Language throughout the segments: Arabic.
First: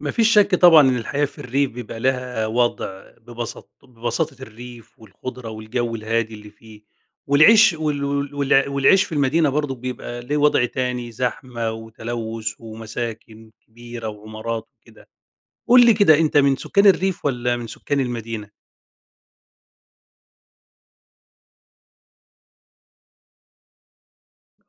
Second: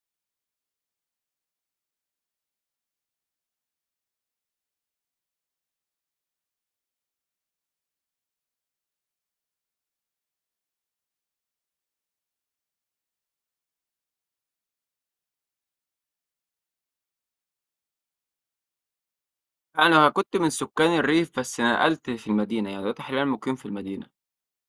ما فيش شك طبعًا إن الحياة في الريف بيبقى لها وضع، ببسط ببساطة الريف والخُضرة والجو الهادي اللي فيه، والعيش وال وال وال والعيش في المدينة برضو بيبقى ليه وضع تاني، زحمة وتلوث ومساكن كبيرة وعمارات وكده. قل لي كده، أنتَ من سكان الريف والّا من سكان المدينة؟ أنا كنت من سكان الريف بس نقلت في المدينة، يعني دلوقتي حاليًا مُقيم في المدينة.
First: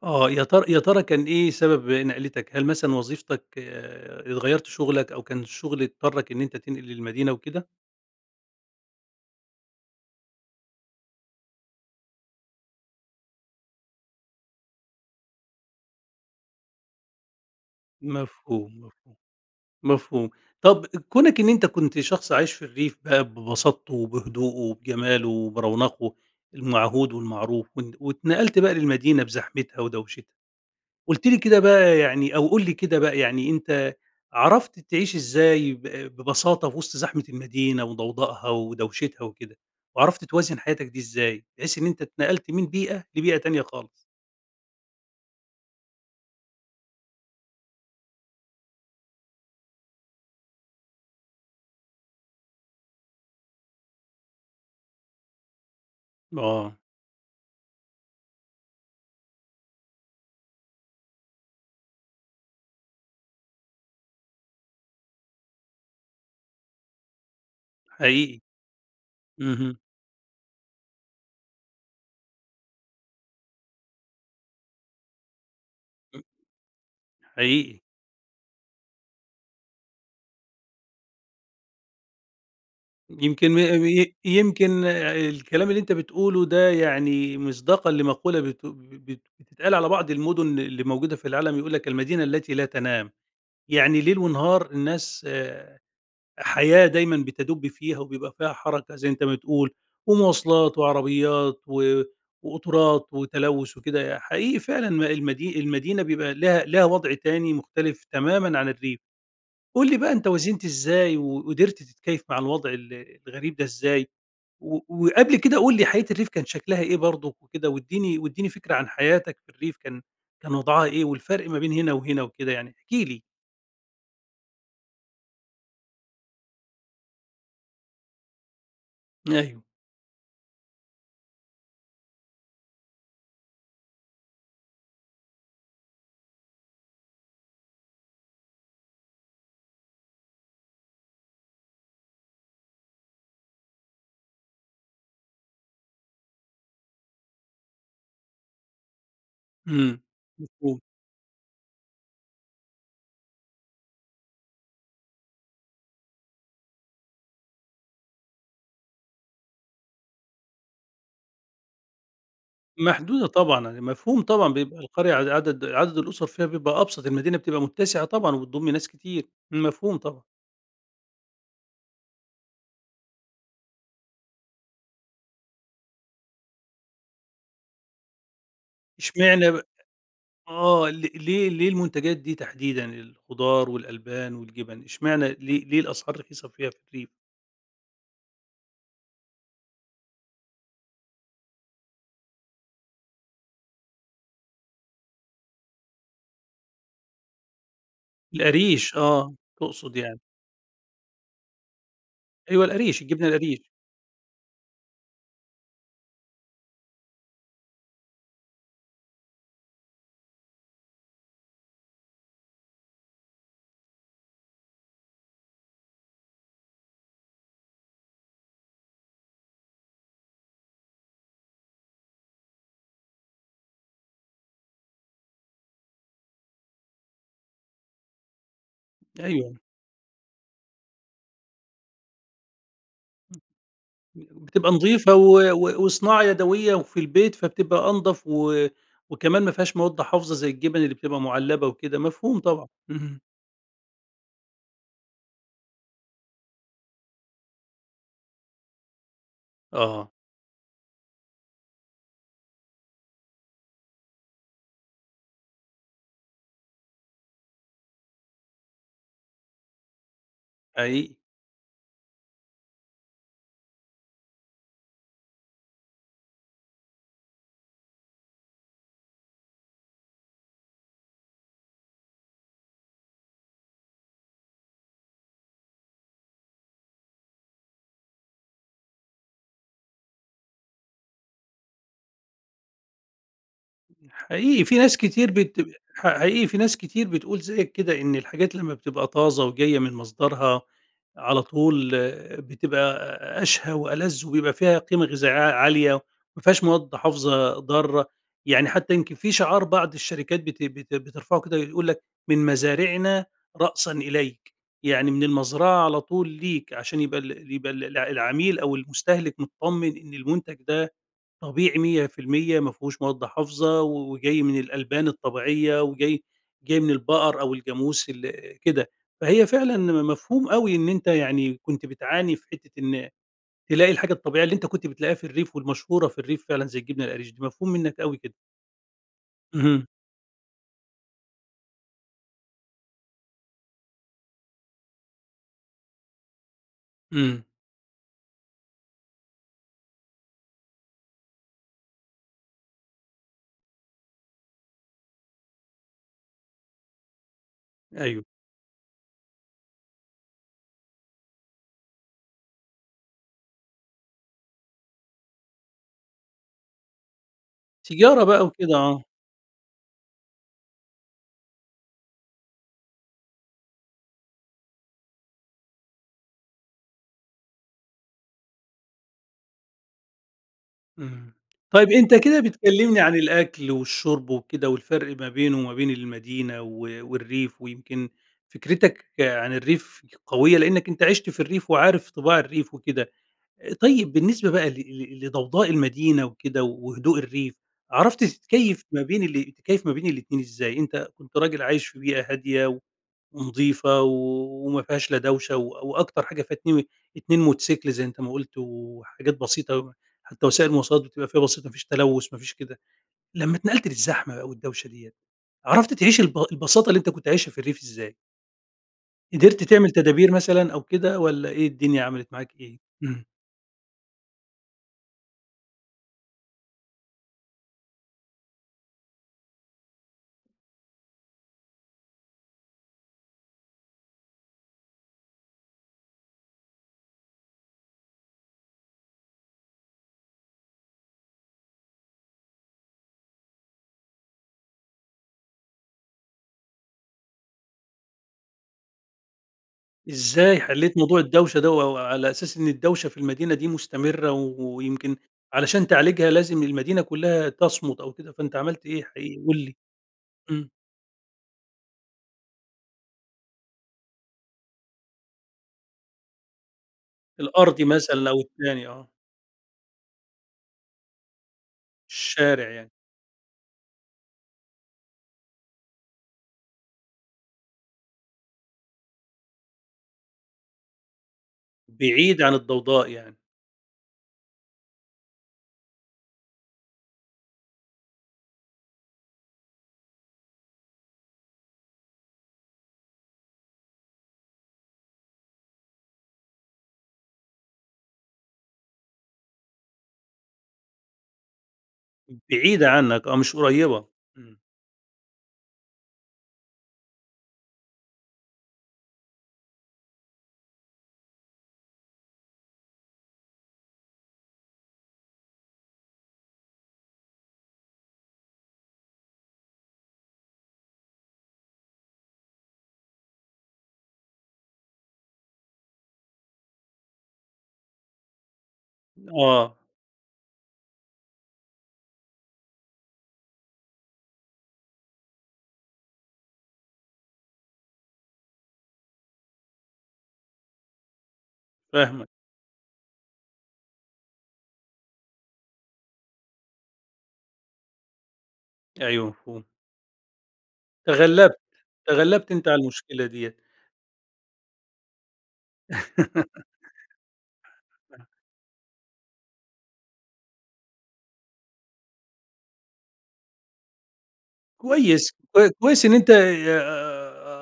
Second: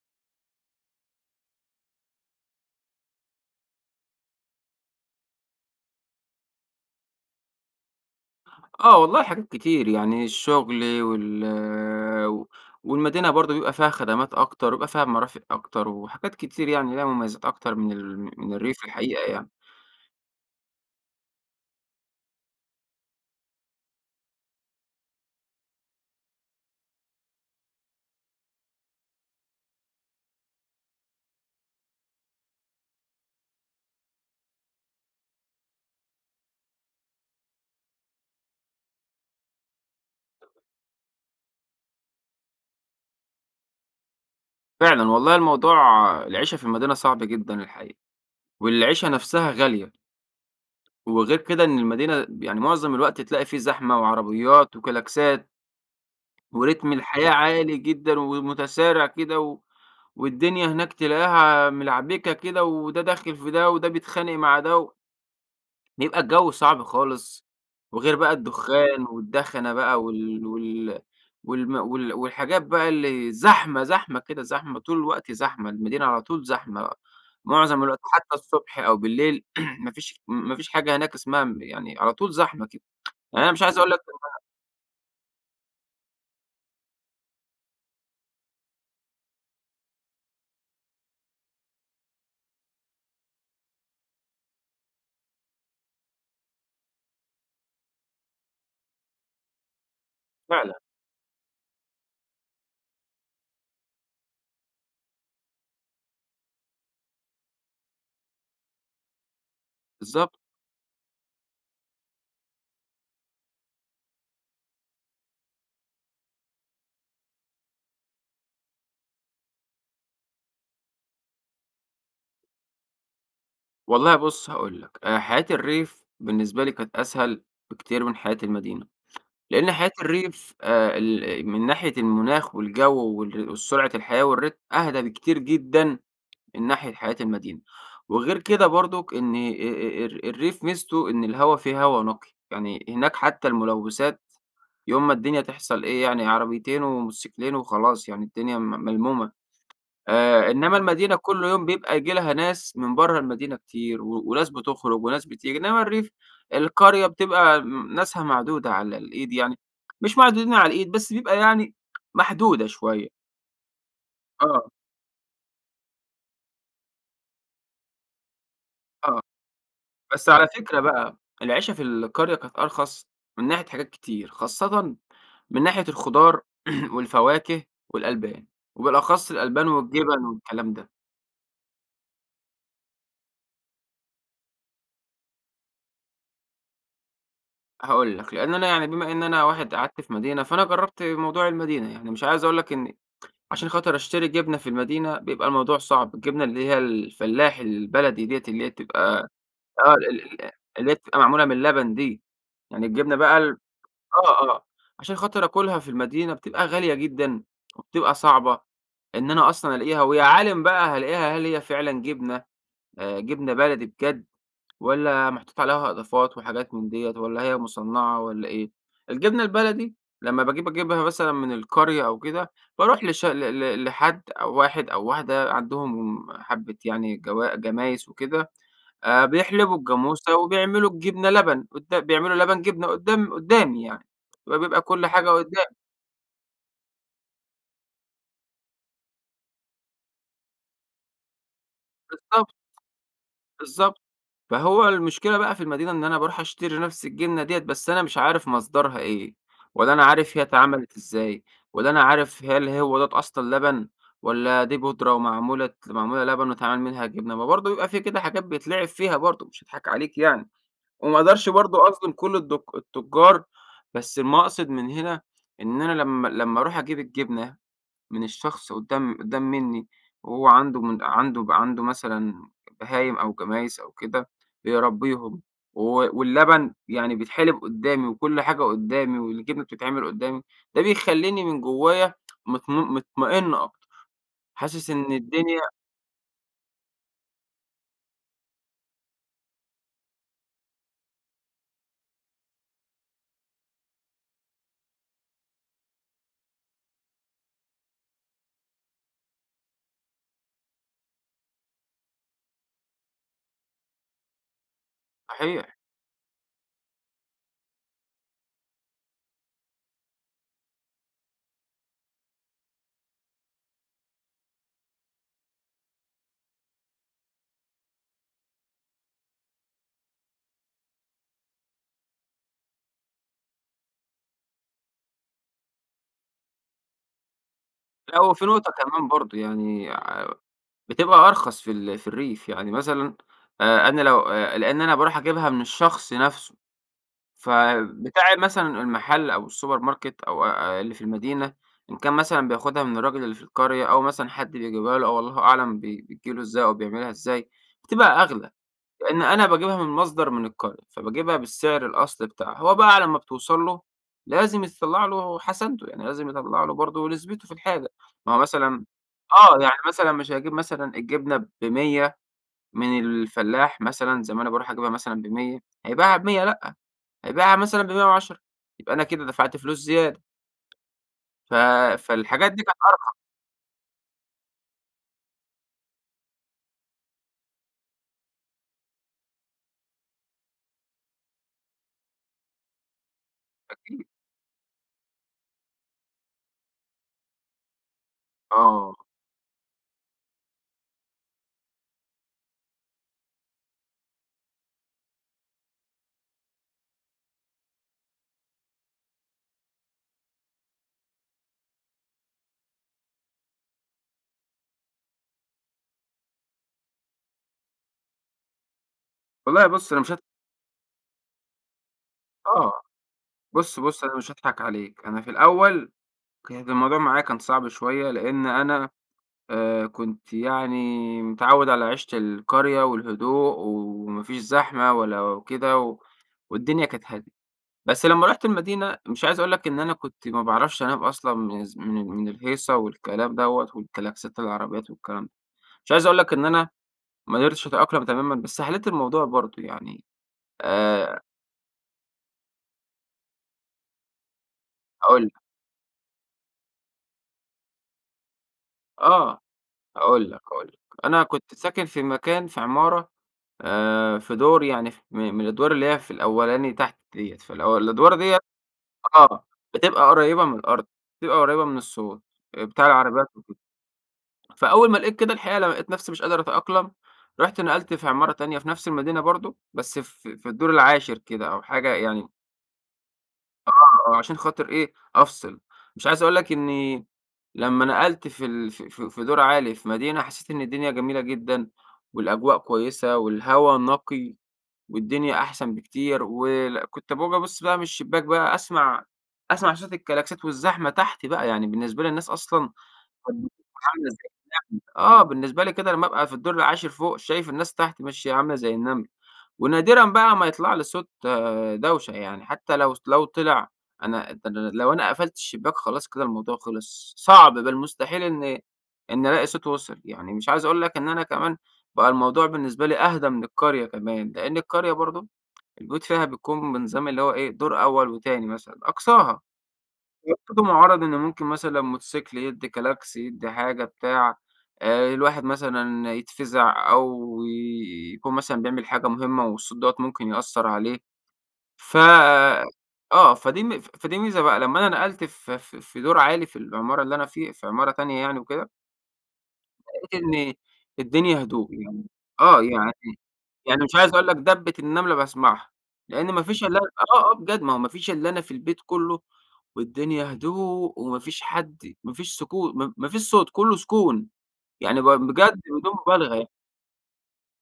آه يا تر يا ترى كان إيه سبب نَقلتك؟ هل مثلًا وظيفتك ات غيرت شُغلك أو كان الشُغل اضطرك إن أنتَ تنقل للمدينة وكده؟ آه والله حاجات كتير؛ يعني الشغل وال و والمدينة برضو بيبقى فيها خدمات أكتر وبيبقى فيها مرافق أكتر وحاجات كتير، يعني ليها مميزات أكتر من ال من مفهوم، الريف مفهوم، الحقيقة يعني. مفهوم. طب كونك إن أنتَ كنت شخص عايش في الريف بقى ببساطته وبهدوءه وبجماله وبرونقه المعهود والمعروف، وانت واتنقلت بقي للمدينة بزحمتها ودوشتها، قلت لي كده بقى يعني أو قل لي كده بقى يعني، أنتَ عرفت تعيش إزاي ب ببساطة في وسط زحمة المدينة وضوضاءها ودوشتها وكده؟ وعرفت توازن حياتك دي إزاي؟ بحيث إن أنتَ أتنقلت من بيئة لبيئة تانية خالص. فعلًا، والله الموضوع العيشة في المدينة صعب جدًا الحقيقة، والعيشة نفسها غالية. وغير كده، إن المدينة بِ معظم الوقت تلاقي في زحمة وعربيات وكلاكسات. آه. ورتم الحياة عالي جدًا ومتسارع كده، و والدنيا هناك تلاقيها ملعبكة كده، وده داخل في ده، وده بيتخانق مع ده بيبقى الجو صعب خالص. وغير بقى حقيقي. الدخان والدخنة اهم. بقى وال وال والم وال والحاجات بقى اللي زحمة زحمة كده، زحمة، طول الوقت زحمة، المدينة على [unintelligible] طول زحمة بقى، حقيقي. معظم الوقت، حتى الصبح أو بالليل ما فيش ما فيش حاجة هناك اسمها م يعني على طول زحمة كده. يعني يمكن أنا م مش عايز أقول لك ي إن أنا يمكن آآ الكلام اللي أنتَ بتقوله ده يعني مصداقًا لمقولة بت بت بتتقال على بعض المدن اللي موجودة في العالم يقول لَك: "المدينة التي لا تنام." يعني ليل ونهار الناس آآ حياة دايمًا بتدب فيها وبيبقى فيها حركة زي أنتَ ما بتقول، فعلاً. ومواصلات وعربيات و وقُطُرات وتلوث وكده. حقيقي فعلًا المدي المدينة بيبقى لها لها وضع تاني مختلف تمامًا عن الريف. قل لي بقى أنتَ بالضبط. وازنت إزاي، وقدرت تتكيف مع الوضع ال الغريب دا إزاي؟ و وقبل كده قل لي حياة الريف كان شكلها إيه برضُك وكده؟ واديني واديني فكرة عن حياتك في الريف كان كان وضعها إيه، والفرق ما بين هنا وهنا وكده يعني، احكِ لي. والله بص هاقول لك، آآ حياة الريف بالنسبة لي كانت أسهل بكتير من حياة المدينة، أيوه. لأن حياة الريف آآ ال من ناحية المناخ والجو وال والسرعة الحياة والرتم أهدى بكتير جدًا، من ناحية حياة المدينة. وغير كده برضك، إن آآ، آآ، الر الريف ميزته إن الهوا فيه هوا نقي، يعني هناك حتى الملوثات يوم ما الدنيا تحصل إيه، يعني عربيتين وموتوسكلين وخلاص، يعني الدنيا م ملمومة. إمم، آآ إنما مفهوم. المدينة كل يوم بيبقى ييجي لها ناس من برّه المدينة كتير، و وناس بتخرج وناس بتيجي. إنما الريف، القرية بتبقى م ناسها معدودة على الإيد يعني، مش معدودين على الإيد بس بيبقى يعني محدودة شوية. محدودة طبعًا. يعني مفهوم طبعًا، آه. بيبقى القرية ع عدد عدد الأسر فيها بيبقى أبسط، المدينة بتبقى متسعة طبعًا، وبتضم ناس آه، كتير. امم، مفهوم طبعًا. بس على فكرة بقى، العيشة في القرية كانت أرخص من ناحية حاجات كتير، خاصةً من ناحية الخضار والفواكة والألبان، وبالأخص إشمعنى ب الألبان والجبن والكلام ده. آه، ل ليه ليه المنتجات دي تحديدًا، الخضار والألبان والجِبن؟ إشمعنى؟ ليه ليه الأسعار رخيصة فيها في الريف؟ هاقول لك، لأن أنا يعني بما إن أنا واحد قعدت في مدينة، فأنا جربت موضوع المدينة، يعني مش عايز أقول لك إني عشان خاطر أشتري جبنة في المدينة؛ بيبقى الموضوع صعب، الجبنة اللي هي الفلاحي البلدي ديَّة، اللي هي القريش، بتبقى آه، آه تقصد يعني. ال ال اللي هي تبقى معمولة من اللبن دي، أيوه يعني القريش، الجبنة الجبنة بقى ال القريش. آه آه عشان خاطر آكلها في المدينة بتبقى غالية جدًا، وبتبقى صعبة إن أنا أصلًا ألاقيها، و يا عالم بقى هالاقيها، هل هي فعلًا جبنة، آآ، جبنة بلدي بجد، والّا محطوط عليها إضافات وحاجات من ديَّة؟ والّا هي مُصنَّعة والّا إيه؟ الجبنة البلدي لما باجيب أجيبها مثلًًا من القرية أو كده، باروح لش ل ل لحد أو واحد أو واحدة عندهم حبة يعني جوا جمايس وكده، آآ، أيوه. بيحلبوا الجاموسة وبيعملوا الجبنة لبن، قدا بيعملوا لبن جبنة قدّام قدّامي يعني، بتبقى وبيبقى كل نضيفة حاجة و قدّامي. و وصناعة يدوية وفي البيت؛ فبتبقى أنضف و وكمان مافيهاش مواد حافظة زي الجبن اللي بتبقى معلبة وكده. مفهوم بالضبط، طبعًا. اهم. بالضبط فهو المشكلة بقى في المدينة إن أنا باروح أشتري نفس الجنة ديّة، بس أنا مش عارف مصدرها إيه! ولا أنا آه. عارف هي اتعملت إزاي! ولا أنا عارف، هل هو دَوّة أصلًا لبن؟! ولا دي بُودرة ومعمولة ت معمولة لبن واتعمل منها جبنة؟! ما برضو يبقى في كده حاجات بيتلعب فيها برضو مش هاضحك عليك يعني، حقيقي. وما أقدرش برضو أظلم كل الدك التجار، بس المقصد من هنا إن أنا لما لما أروح أجيب الجبنة من الشخص قدّام قدّام مني، هو عنده عنده عنده مثلًا بهايم أو جمايس أو كده، بيربيهم، و واللبن يعني بيتحلب قدّامي، وكل حاجة قدّامي والجبنة بتتعمل قدّامي، ده بيخلّيني من جوايا مطم مطمئن أكتر، حقيقي في حاسس ناس إن كتير الدنيا بت ح حقيقي فيه ناس كتير بتقول زيك كده، إن الحاجات لما بتبقى طازة وجاية من مصدرها على طول آآ بتبقى أشهى وألذ، وبيبقى فيها قيمة غذائية ع-عالية، ما فيهاش مواد حافظة ضارة، يعني حتى يمكن في شعار بعض الشركات بت بت بترفعه كده يقول لك:" من مزارعنا رأسًا إليك." يعني من صحيح. المزرعة على طول ليك؛ عشان يبقى ال يبقى ال العميل أو المستهلك متطمن إن المنتج ده طبيعي 100% مافيهوش مواد حافظة، وجاي من الألبان الطبيعية، وجاي جاي من البقر أو الجاموس ال كده، فهي فعلًا مفهوم أوي إن أنت يعني كنت بتعاني في حتة إن تلاقي الحاجة الطبيعية اللي أنت كنت بتلاقيها في الريف والمشهورة في الريف فعلًا زي الجبنة القريش دي، مفهوم منك لا أوي هو كده. في نقطة كمان برضو اهم. يعني ع بتبقى أرخص في ال في الريف، يعني مثلًا آآ أنا لو آآ، لأن أنا باروح أجيبها من الشخص نفسه، امم. فبتاع مثلًا المحل أو السوبر ماركت أو أ اللي في المدينة إن كان مثلًا بياخدها من الراجل اللي في القرية أو مثلًا حد بيجيبها له أو الله أعلم بي بتيجي له إزاي أو بيعملها إزاي، بتبقى أيوه. أغلى. لأن أنا باجيبها من مصدر من القرية، فباجيبها بالسعر الأصلي بتاعها. هو بقى على ما بتوصَل له لازم يطلع له حسنته، يعني لازم يطلع له برضو نسبته في الحاجة. تجارة ما هو بقى وكده، مثلًا آه. آه يعني مثلًا مش هيجيب مثلًا الجبنة ب100 من الفلاح مثلًا زي ما أنا باروح أجيبها مثلًا ب100، هيبيعها ب100، لأ، هيبيعها مثلًا ب110 يبقى أنا كده دفعت فلوس زيادة. اهم، ف طيب أنت كده فالحاجات دي بتكلمني [unintelligible] عن الأكل والشرب وكده، والفرق ما بينه وما بين المدينة و والريف ويمكن فكرتك عن الريف قوية؛ لأنك أنت عِشت في الريف، وعارف طباع الريف وكده، أكيد. طيب بالنسبة بقى ل ل لضوضاء المدينة وكده وهدوء الريف، عرفت تتكيف آه. ما بين ال تتكيف ما بين الاتنين إزاي؟ أنت كنت راجل عايش في بيئة هادية ونضيفة، وما فيهاش لا دوشة و وأكتر حاجة فيها اتني اتنين موتوسيكل زي أنت ما قلت وحاجات بسيطة، حتى وسائل المواصلات بتبقى فيها بسيطة، ما فيش تلوث ما فيش كده، لما اتنقلت للزحمة و الدوشة ديّة، عرفت تعيش الب البساطة اللي أنت كنت عايشها في الريف إزاي؟ قدرت والله بُص تعمل أنا مش هاض تدابير مثلًا أو كده والّا إيه الدنيا عملت معاك إيه؟ آه، امم. بُص بُص، أنا مش هاضحك عليك أنا في الأول، كانت الموضوع معايا كان صعب شويّة لأن أنا آآ كنت يعني متعوّد على عيشة القرية والهدوء وما فيش زحمة ولا وكده، والدنيا كانت هادية. بس لمّا رُحت المدينة مش عايز أقول لَك إن أنا كنت ما بعرفش أنام أصلًا من ز من مِن الهيصة والكلام دَوَّة والكَلاكسات العربيّات والكلام ده. مش عايز أقول لَك إن أنا ما اقدرتش أتأقلم تمامًا بس حليت الموضوع برضو، يعني، إزاي حليت موضوع آآ الدوشة ده و وعلى أساس إن الدوشة في المدينة دي مستمرة، ويمكن هاقول لَك. علشان تعالجها لازم المدينة كلّها تَصمُت أو كده فأنتَ عَمَلت إيه آه. حقيقي، قل لي؟ هاقول لَك، هاقول امم. لَك، أنا كنت ساكن في مكان في عمارة، آآ، في دور يعني فِ م من الأدوار اللي هيّ في الأولاني تحت دِيَّة، في الأو الأرضي الأدوار مثلًا ديّة أو التاني آه. آه، بتبقى قريبة مِن الأرض، بتبقى قريبة مِن الصوت آآ الشارع بتاع يع العربيّات وكده. فأول ما لقيت كده الحقيقة لمّا لقيت نفسي مش قادر أتأقلم، رُحت نقلت في عمارة تانية في نفس المدينة برضو، بس في في الدور العاشر كده أو حاجة يعني بعيد عن الضوضاء يعني. آه، آه عشان خاطر إيه، أفصل، مش عايز أقول لَك إنّي لمّا نقلت في ال في في في دور عالي في مدينة حسّيت إن الدنيا جميلة جدًا، والأجواء كويّسة والهوا نقي، والدنيا أحسن بكتير ول كنت باقوم أبص بقى مِن الشبّاك بقى أسمع أسمع صوت الكَلاكسات والزحمة تحتي بقى، يعني بالنسبة لي الناس أصلًا بعيدة عنك آه، مش [unintelligible] قريبة. امم. آه بالنسبة لي كده لمّا أبقى في الدور العاشر فوق شايف الناس تحت ماشية عاملة زي النمل، ونادرًا بقى ما يطلع لي صوت دوشة يعني حتّى لو لو طلع، أنا ده أنا لو أنا قفلت الشبّاك خلاص كده الموضوع خلص، صعب بل مستحيل إن إن ألاقي صوت وصل، يعني مش عايز أقول لَك إن أنا كمان بقى الموضوع بالنسبة لي أهدى مِن القرية كمان، لأن القرية برضو البيوت فيها بيكون بنظام اللي هو إيه، دور أوّل وتاني مثلًا أقصاها. آه. [unintelligible] مُعَرض إن ممكن مثلًا موتوسيكل يدّي كلاكس، يدّي حاجة بتاع، آآ الواحد مثلًا يتفزع أو يكون مثلًا بيعمل حاجة مهمّة والصوت دَوَّة ممكن يأثر عليه. فَ فاهمَك. آه، فدي فدي ميزة بقى لمّا أنا نقلت ف ف في دور عالي في العمارة اللي أنا في في عمارة تانية يعني وكده أيوه، مفهوم. لقيت إن الدنيا تغلبت هدوء. يعني تغلبت آه، أنتَ على يعني المشكلة دِيِّة. يعني مش عايز أقول لك دَبِّة النملة باسعمها، لأن ما فيش إلا آه، آه بجد ما هو ما فيش آه. إلاّ أنا في البيت كله، والدنيا هدوء وما فيش حد، ما فيش سكو م ما فيش صوت، كله سكون. يعني باق كويس، بجد كو بدون كويس إن أنتَ مبالغة يع ي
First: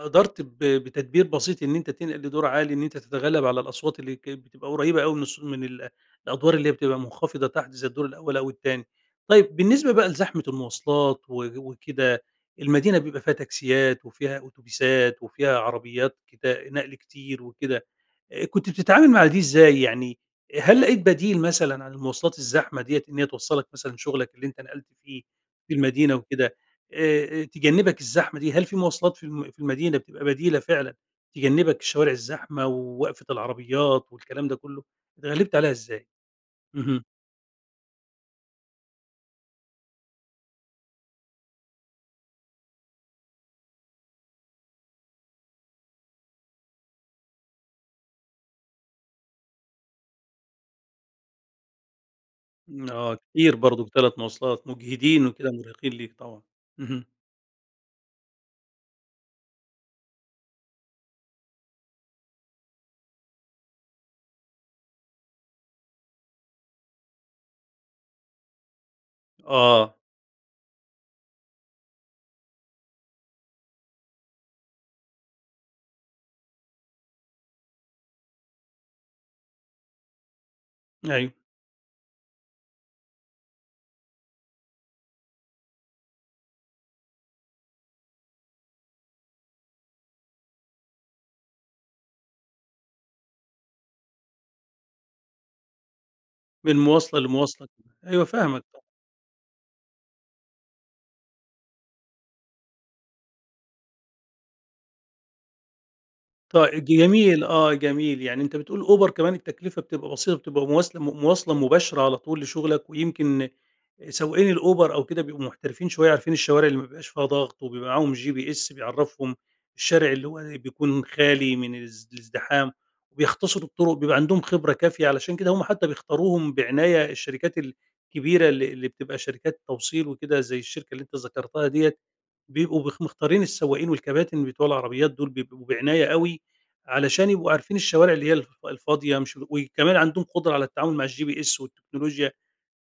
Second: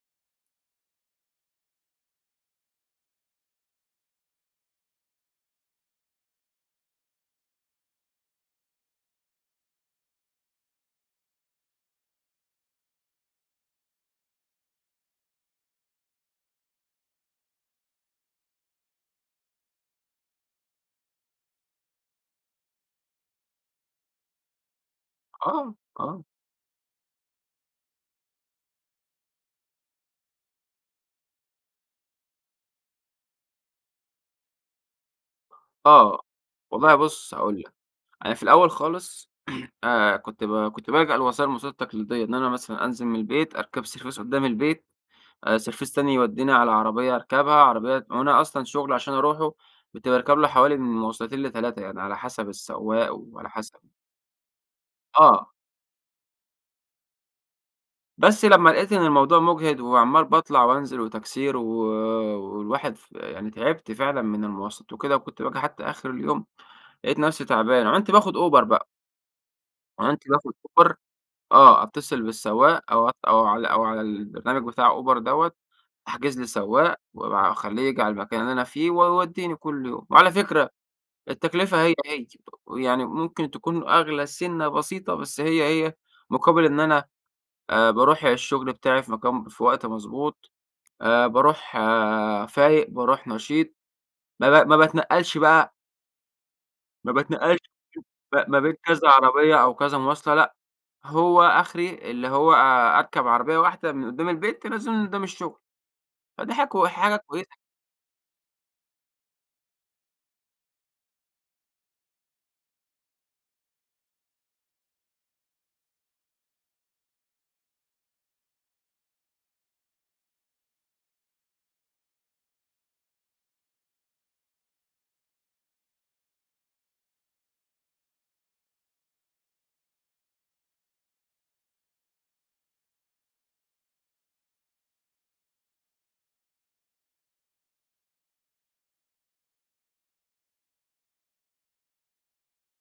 قدرت ب بتدبير بسيط إن أنتَ تنقل لدور عالي، إن أنتَ تتغلب على الأصوات اللي كانت بتبقى قريبة أوي من الصو من ال الأدوار اللي هي بتبقى مخفضة تحت، زي الدور الأول أو التاني. طيب، بالنسبة بقى لزحمة المواصلات و وكده، المدينة بيبقى فيها تاكسيات وفيها أوتوبيسات وفيها عربيات كت نقل كتير وكده، آآ، كُنت بتتعامل مع دي إزاي يعني؟ هل لقيت بديل مثلًا عن المواصلات الزحمة دِيِّة إن هي توصلك مثلًا شغلك اللي أنتَ نقلت فيه في آه، المدينة آه. وكدا؟ آآ، آآ تجنبك الزحمة دي؟ هل في مواصلات في الم في المدينة بتبقى بديلة فعلًا، تجنبك الشوارع الزحمة ووقفة العربيات والكلام ده كله؟ أتغلبت عليها إزاي؟ آه، والله اهم. بُص، هاقول لك، أنا في الأول خالص، آآ، كنت ب كنت بالجأ للوسائل المواصلات التقليدية. إن أنا مثلًا أنزل من البيت، أركب سرڤيس قدام البيت، آآ سرڤيس تاني يوديني على عربية أركبها، عربية وأنا أصلًا شغلي عشان أروحه كنت باركب له حوالي من مواصلتين ل3، يعني على حسب امم، السواق آه، وعلى كتير حسب برضو 3 مواصلات، مجهدين آه. وكدا، مرهقين ليك. طبعًا، اهم. بَس لمّا لقيت إنّ المَوضوع مُجهِد، وعمّال باطْلَع وأنْزِل وتَكْسير و والواحِد ف يعني تعِبْت فعلًا مِن المواصَلات وكده، وكنتْ باجي حتى آخر اليوم، لَقيت نفسي تَعبان، عنت باخُد أوبَر بقى. آه عنت باخد أوبَر. آه، أتّصِل بالسواق أو ع أو على أو على البرنامج بِتاع أوبَر دَوَّة، أحْجِز لي سَوَّاق واب أخَلّيه ييجي عَلى المَكَان اللي أنَا فيه، ويوَدّيني كل يوم. وعَلى فِكرة، أيوه. التكلفة هي هي، يعني مُمْكِن تكون أغْلى سِنَّة بسيطة، بس هي هي مُقابِل إنّ أنا، آآ، باروح الشُّغْل بتاعي في مكان في وقت مَضْبوط، آآ، باروح آآ، فايق، باروح نَشيط. ما ب ما باتنقّلش بقى من ما مُواصلة باتنقّلش لمُواصلة، أيوه ما فاهمك، بين طب كَذَا عربية أو كَذا مواصلَة، لأ، هو آخْري اللي هو آآ، أرْكَب عَرَبيَّة واحْدة من قدَّام البيت تنزلني قُدّام الشغل؛ فدي حاجَة طي كو حاجَة جميل، كويّسَة ي آه، جميل. يعني أنت بتقول أوبر كمان التكلفة بتبقى بسيطة بتبقى مواسل مُواصْلة مباشرة على طول لشغلك، ويمكن سواقين الأوبر أو كده بيبقوا محترفين شوية، عارفين الشوارع اللي ما بيبقاش فيها ضغط وبيبقى معاهم GPS بيعرفهم الشارع اللي هو ي بيكون خالي من الز الازدِحام، وبيختصروا الطرق، بيبقى عندهم خبرة كافية؛ علشان كده هم حتى بيختاروهم بعناية، الشركات الكبيرة اللي اللي بتبقى شركات توصيل وكده- زَيّ الشركة اللي أنت ذكرتها دِيَّة- بيبقوا بخ مختارين السواقين والكباتن بِتوع العربيات دول بيبقوا بعناية أوي، علشان يبقوا عارفين الشوارع اللي هي الف الفاضية مش و وكمان عندهم قدرة على التعامل مع الGPS والتكنولوجيا.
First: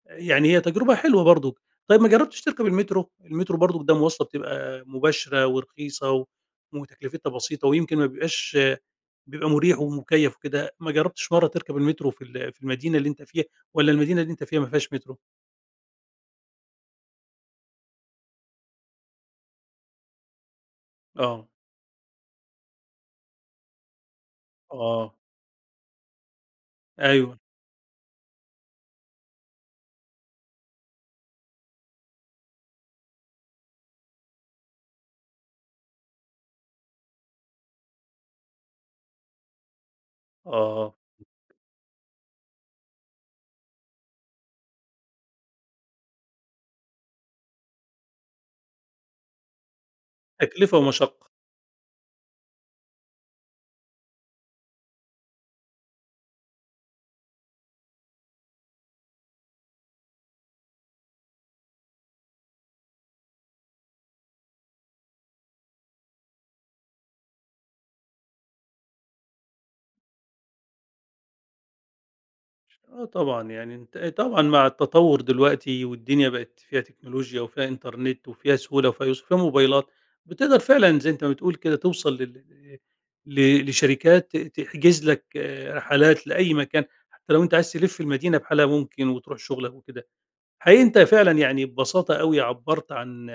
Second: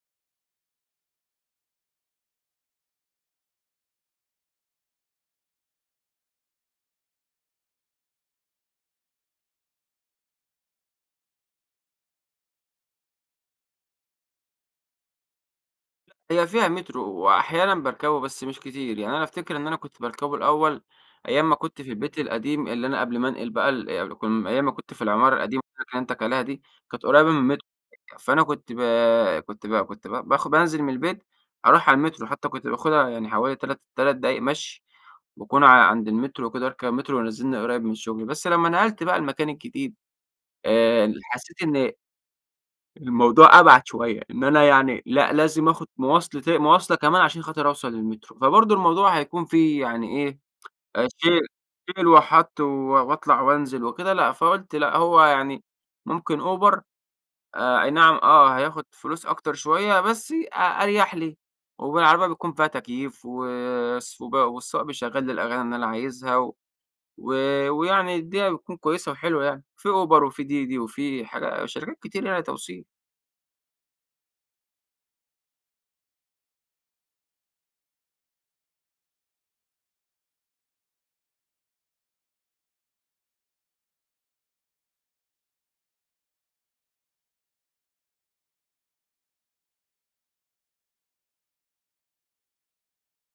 يعني هي تجربة حلوة برضو. طيب، ما جربتش تركب المترو؟ المترو برضو ده مواصلة بتبقى مباشرة ورخيصة و وتكلفتها بسيطة ويمكن ما بيبقاش بيبقى مريح ومُكيَّف وكده. ما جرَّبتش مَرّة تركب المترو في ال في المدينة اللي أنت فيها؟ والّا المدينة اللي أنتَ فيها ما فيهاش متْرو؟ هي فيها مترو وأحيانًا باركبه بس مش كتير. يعني أنا أفتكر إن أنا كنت باركبه الأول، آه. أيام ما كنت في البيت القديم اللي أنا قبل ما أنقل بقى ال كم أيام ما كنت في آه. العمارة القديمة اللي أنا كلمتك عليها دي، كانت قريبة مِن أيوه. المتر فأنا كنت بَ كنت ب كنت ب باخ بانزل مِن البيت، أروح على المترو حتى كنت باخدها يعني حوالي 3 3 دقايق مَشي، وأكون ع عند المترو وكده وأركب مترو وينزلني قريب مِن الشغل، بس لما نقلت بقى المكان الجديد، آه. آآ، ال حسيت إن الموضوع أبعد شوية، إن أنا يعني لأ، لازم آخد مواصلتي مواصلة كمان عشان خاطر أوصل للمترو. فبرضو الموضوع هيكون فيه يعني إيه؟ تكلفة آآ ومشقة. شيل شيل وحط و وأطلع وأنزل وكده لأ، فقُلت لأ هو يعني ممكن Uber آآ أَي نعم، آه هياخد فلوس أكتر شوية بس أ أريح لي، وبالعربية بيكون فيها تكييف وس والسواق بيشغل لي الأغاني اللي أنا عايزها و و ويعني الدنيا بتكون كويسة وحلوة يعني، في Uber وفي DiDi وفي حاجا شركات كتيرة يعني توصيل. آه، طبعًا يعني أنتَ طبعًأ مع التطور دلوقتي والدنيا بقت فيها تكنولوجيا وفيها إنترنت وفيها سهولة وفيها يُسر وفيها موبايلات، بتقدر فعلًا زي أنتَ ما بتقول كده توصل لل إإ ل لشركات ت تحجز لَك رحلات لأي مكان، حتى لو أنتَ عايز تلف المدينة بحالها ممكن وتروح شغلَك وكده. حقيقي أنتَ فعلًا يعني ببساطة أوي عبرت عن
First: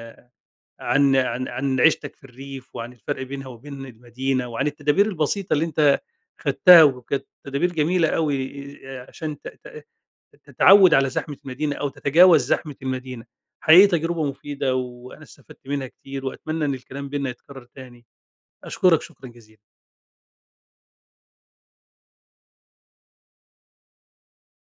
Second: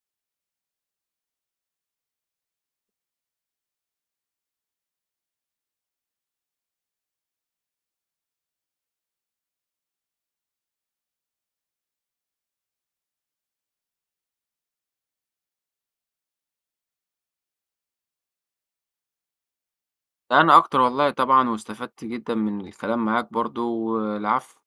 عن عن عن عيشتك في الريف وعن الفرق بينها وبين المدينة وعن التدابير البسيطة اللي أنتَ أخدتها وكانت تدابير جميلة أوي عشان ت ت ت تتعود على زحمة المدينة أو تتجاوز زحمة المدينة. حقيقي تجربة مفيدة وأنا استفدت منها كتير، وأتمنى إن الكلام بيننا يتكرر تاني. أشكرك شكرًا جزيلًا. ده أنا أكتر والله طبعًا واستفدت جدًا من الكلام معاك برضو، والعفو.